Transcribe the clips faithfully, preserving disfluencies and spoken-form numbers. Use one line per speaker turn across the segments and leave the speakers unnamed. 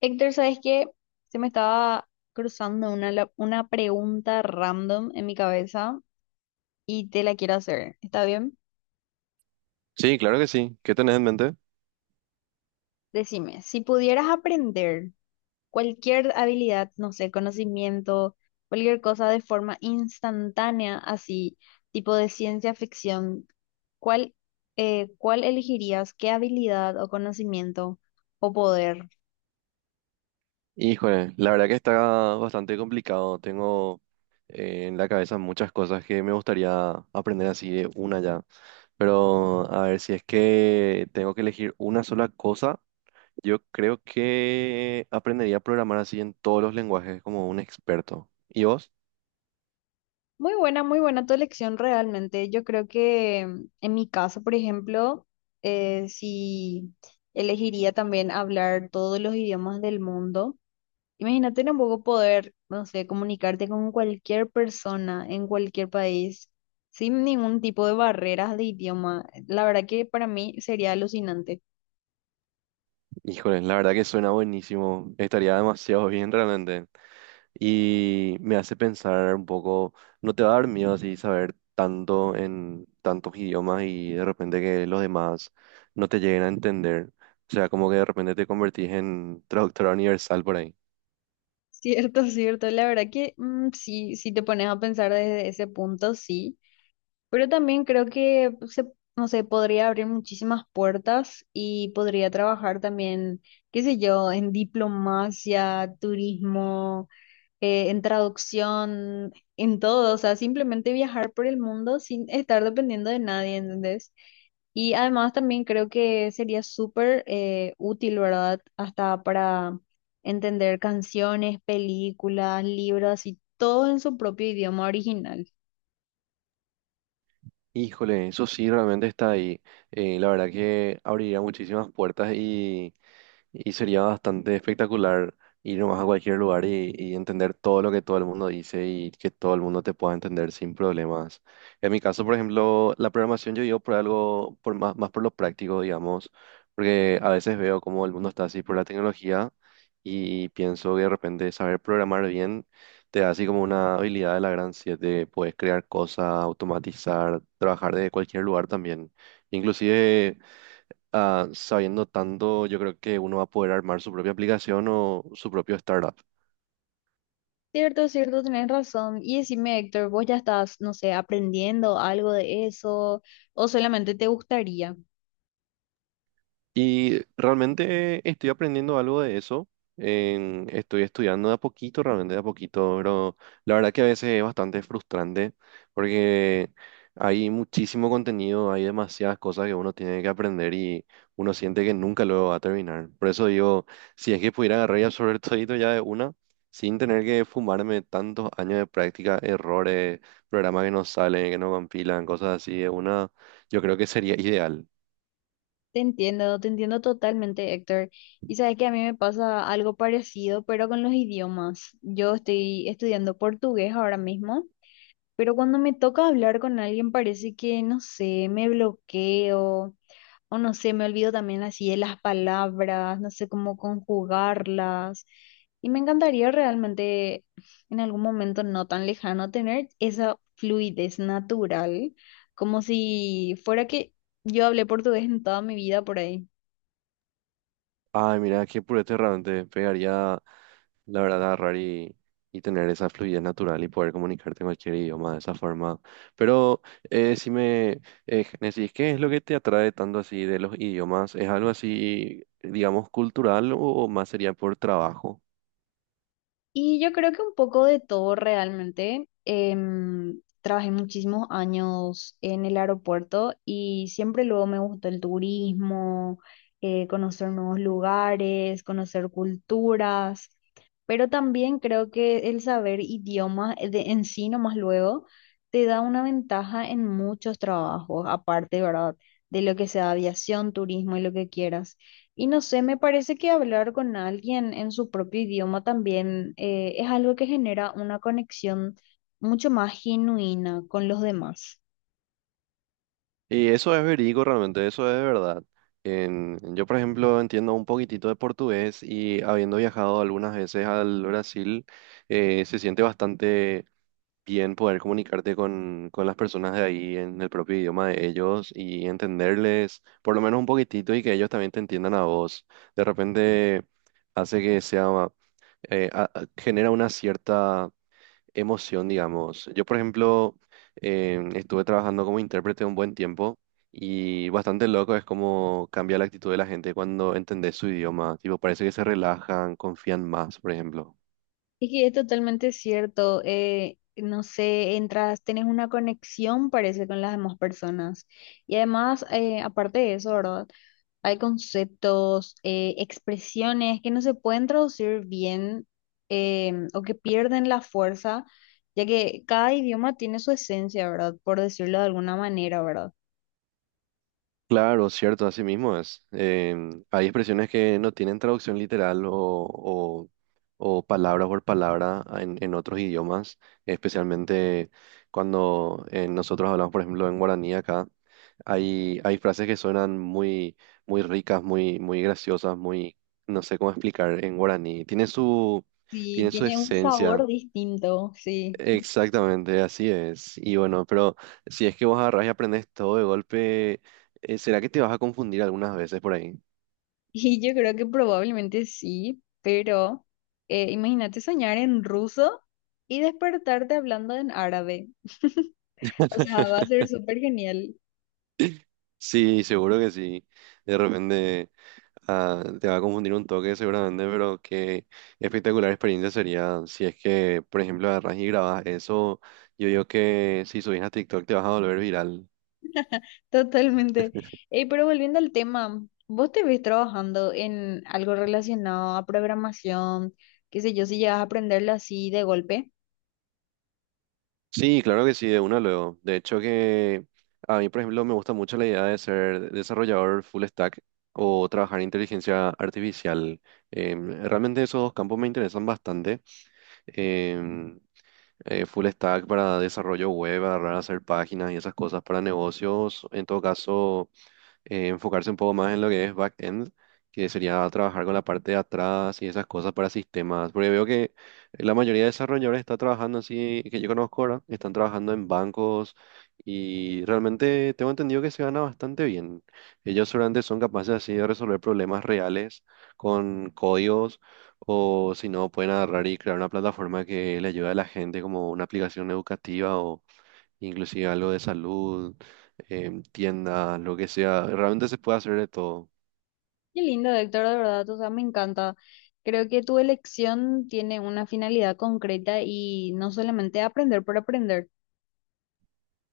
Héctor, ¿sabes qué? Se me estaba cruzando una, la- una pregunta random en mi cabeza y te la quiero hacer. ¿Está bien?
Sí, claro que sí. ¿Qué tenés en mente?
Decime, si pudieras aprender cualquier habilidad, no sé, conocimiento, cualquier cosa de forma instantánea, así, tipo de ciencia ficción, ¿cuál, eh, cuál elegirías? ¿Qué habilidad o conocimiento o poder?
Híjole, la verdad que está bastante complicado. Tengo eh, en la cabeza muchas cosas que me gustaría aprender así de una ya. Pero a ver, si es que tengo que elegir una sola cosa, yo creo que aprendería a programar así en todos los lenguajes como un experto. ¿Y vos?
Muy buena, muy buena tu elección realmente. Yo creo que mm, en mi caso, por ejemplo, eh, si elegiría también hablar todos los idiomas del mundo, imagínate tampoco poder, no sé, comunicarte con cualquier persona en cualquier país sin ningún tipo de barreras de idioma. La verdad que para mí sería alucinante.
Híjole, la verdad que suena buenísimo. Estaría demasiado bien realmente. Y me hace pensar un poco. ¿No te va a dar miedo así saber tanto en tantos idiomas y de repente que los demás no te lleguen a entender? O sea, como que de repente te convertís en traductora universal por ahí.
Cierto, cierto. La verdad que mm, sí, si te pones a pensar desde ese punto, sí. Pero también creo que se, no sé, podría abrir muchísimas puertas y podría trabajar también, qué sé yo, en diplomacia, turismo, eh, en traducción, en todo. O sea, simplemente viajar por el mundo sin estar dependiendo de nadie, ¿entendés? Y además también creo que sería súper eh, útil, ¿verdad? Hasta para entender canciones, películas, libros y todo en su propio idioma original.
Híjole, eso sí realmente está ahí. Eh, la verdad que abriría muchísimas puertas y Y sería bastante espectacular ir nomás a cualquier lugar y, y entender todo lo que todo el mundo dice y que todo el mundo te pueda entender sin problemas. En mi caso, por ejemplo, la programación yo digo por algo, por más, más por lo práctico, digamos, porque a veces veo cómo el mundo está así por la tecnología y pienso que de repente saber programar bien te da así como una habilidad de la gran siete, puedes crear cosas, automatizar, trabajar desde cualquier lugar también. Inclusive ah, sabiendo tanto, yo creo que uno va a poder armar su propia aplicación o su propio startup.
Cierto, cierto, tenés razón. Y decime, Héctor, ¿vos ya estás, no sé, aprendiendo algo de eso o solamente te gustaría?
Y realmente estoy aprendiendo algo de eso. En- estoy estudiando de a poquito, realmente de a poquito, pero la verdad que a veces es bastante frustrante porque hay muchísimo contenido, hay demasiadas cosas que uno tiene que aprender y uno siente que nunca lo va a terminar. Por eso digo, si es que pudiera agarrar y absorber todito ya de una, sin tener que fumarme tantos años de práctica, errores, programas que no salen, que no compilan, cosas así de una, yo creo que sería ideal.
Te entiendo, te entiendo totalmente, Héctor. Y sabes que a mí me pasa algo parecido, pero con los idiomas. Yo estoy estudiando portugués ahora mismo, pero cuando me toca hablar con alguien parece que, no sé, me bloqueo. O no sé, me olvido también así de las palabras, no sé cómo conjugarlas. Y me encantaría realmente en algún momento no tan lejano tener esa fluidez natural, como si fuera que yo hablé portugués en toda mi vida por ahí.
Ay, mira, qué purete te pegaría, la verdad, agarrar y, y tener esa fluidez natural y poder comunicarte en cualquier idioma de esa forma. Pero eh, si me eh, decís, ¿qué es lo que te atrae tanto así de los idiomas? ¿Es algo así, digamos, cultural o, o más sería por trabajo?
Y yo creo que un poco de todo realmente. Em, trabajé muchísimos años en el aeropuerto y siempre luego me gustó el turismo, eh, conocer nuevos lugares, conocer culturas, pero también creo que el saber idiomas eh, de, en sí nomás luego te da una ventaja en muchos trabajos, aparte, ¿verdad? De lo que sea aviación, turismo y lo que quieras. Y no sé, me parece que hablar con alguien en su propio idioma también eh, es algo que genera una conexión mucho más genuina con los demás.
Y eso es verídico realmente, eso es de verdad. En- yo, por ejemplo, entiendo un poquitito de portugués y habiendo viajado algunas veces al Brasil, eh, se siente bastante bien poder comunicarte con, con las personas de ahí en el propio idioma de ellos y entenderles por lo menos un poquitito y que ellos también te entiendan a vos. De repente hace que sea, eh, a- a- genera una cierta emoción, digamos. Yo, por ejemplo, em, estuve trabajando como intérprete un buen tiempo. Y bastante loco es como cambia la actitud de la gente cuando entendés su idioma. Tipo, parece que se relajan, confían más, por ejemplo.
Es que es totalmente cierto, eh, no sé, entras, tenés una conexión, parece, con las demás personas. Y además, eh, aparte de eso, ¿verdad? Hay conceptos, eh, expresiones que no se pueden traducir bien, em, o que pierden la fuerza, ya que cada idioma tiene su esencia, ¿verdad? Por decirlo de alguna manera, ¿verdad?
Claro, cierto, así mismo es. Em, hay expresiones que no tienen traducción literal o, o- o palabra por palabra en, en otros idiomas, especialmente cuando eh, nosotros hablamos, por ejemplo, en guaraní acá, hay, hay frases que suenan muy, muy ricas, muy, muy graciosas, muy, no sé cómo explicar en guaraní. Tiene su,
Sí,
tiene su
tiene un
esencia.
sabor distinto, sí.
Exactamente, así es. Y bueno, pero si es que vos agarrás y aprendes todo de golpe, eh, ¿será que te vas a confundir algunas veces por ahí?
Y yo creo que probablemente sí, pero eh, imagínate soñar en ruso y despertarte hablando en árabe. O sea, va a ser súper genial.
Sí, seguro que sí. De repente ah, te va a confundir un toque seguramente, pero qué espectacular experiencia sería si es que, por ejemplo, agarras y grabas eso. Yo digo que si subís a TikTok te vas a volver viral.
Totalmente. Eh, pero volviendo al tema, ¿vos te ves trabajando en algo relacionado a programación? Qué sé yo, si llegas a aprenderlo así de golpe.
Sí, claro que sí, de una luego. De hecho que a mí, por ejemplo, me gusta mucho la idea de ser desarrollador full stack o trabajar en inteligencia artificial. Em, realmente esos dos campos me interesan bastante. Em, eh, Full stack para desarrollo web, agarrar a hacer páginas y esas cosas para negocios. En todo caso eh, enfocarse un poco más en lo que es back end, que sería trabajar con la parte de atrás y esas cosas para sistemas. Porque veo que la mayoría de desarrolladores está trabajando así, que yo conozco ahora, están trabajando en bancos y realmente tengo entendido que se gana bastante bien. Ellos seguramente son capaces así de resolver problemas reales con códigos, o si no pueden agarrar y crear una plataforma que le ayude a la gente como una aplicación educativa, inclusive algo de salud, em, tiendas, lo que sea, realmente se puede hacer de todo.
Qué lindo, Héctor, de verdad, o sea, me encanta. Creo que tu elección tiene una finalidad concreta y no solamente aprender por aprender.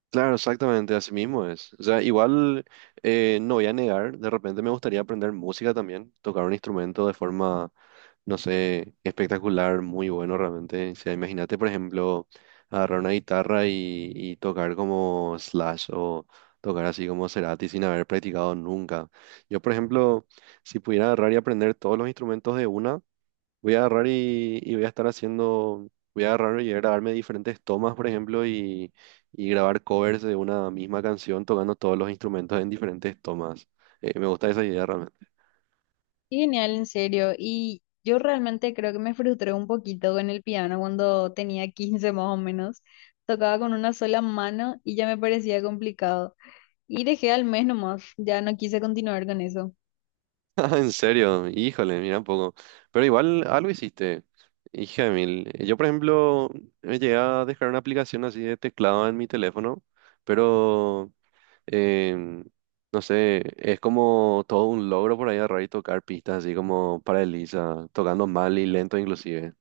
Claro, exactamente, así mismo es. O sea, igual eh, no voy a negar, de repente me gustaría aprender música también, tocar un instrumento de forma, no sé, espectacular, muy bueno realmente. O sea, imagínate, por ejemplo, agarrar una guitarra y, y tocar como Slash o tocar así como Cerati sin haber practicado nunca. Yo, por ejemplo, si pudiera agarrar y aprender todos los instrumentos de una, voy a agarrar y, y voy a estar haciendo, voy a agarrar y grabarme diferentes tomas, por ejemplo, y, y grabar covers de una misma canción tocando todos los instrumentos en diferentes tomas. Eh, me gusta esa idea realmente.
Qué genial, en serio. Y yo realmente creo que me frustré un poquito con el piano cuando tenía quince más o menos. Tocaba con una sola mano y ya me parecía complicado. Y dejé al mes nomás, ya no quise continuar con eso.
Ah, en serio, híjole, mira un poco. Pero igual algo hiciste, hija de mil. Eh, Yo, por ejemplo, me llegué a dejar una aplicación así de teclado en mi teléfono, pero em, no sé, es como todo un logro por ahí agarrar y tocar pistas así como para Elisa, tocando mal y lento inclusive.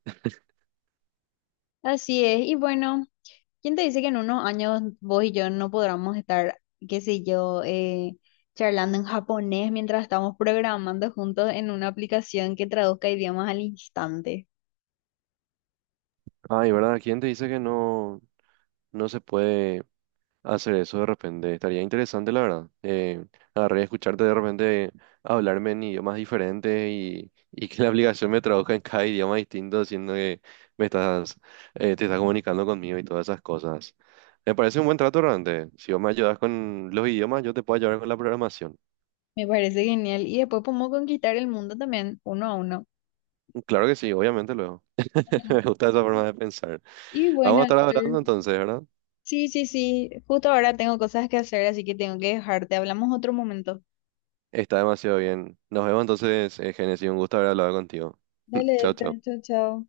Así es, y bueno, ¿quién te dice que en unos años vos y yo no podamos estar, qué sé yo, eh, charlando en japonés mientras estamos programando juntos en una aplicación que traduzca idiomas al instante?
Ay, ¿verdad? ¿Quién te dice que no, no se puede hacer eso de repente? Estaría interesante, la verdad. Eh, agarrar y escucharte de repente hablarme en idiomas diferentes y, y que la aplicación me traduzca en cada idioma distinto, siendo que me estás, eh, te estás comunicando conmigo y todas esas cosas. Me parece un buen trato realmente. Si vos me ayudas con los idiomas, yo te puedo ayudar con la programación.
Me parece genial. Y después podemos conquistar el mundo también, uno a uno.
Claro que sí, obviamente luego. Me gusta esa forma de pensar.
Y
Vamos a
bueno,
estar hablando
entonces,
entonces, ¿verdad?
sí, sí, sí, justo ahora tengo cosas que hacer, así que tengo que dejarte. Hablamos otro momento.
Está demasiado bien. Nos vemos entonces, eh, Génesis. Un gusto haber hablado contigo.
Dale,
Chao,
Héctor,
chao.
chao, chao.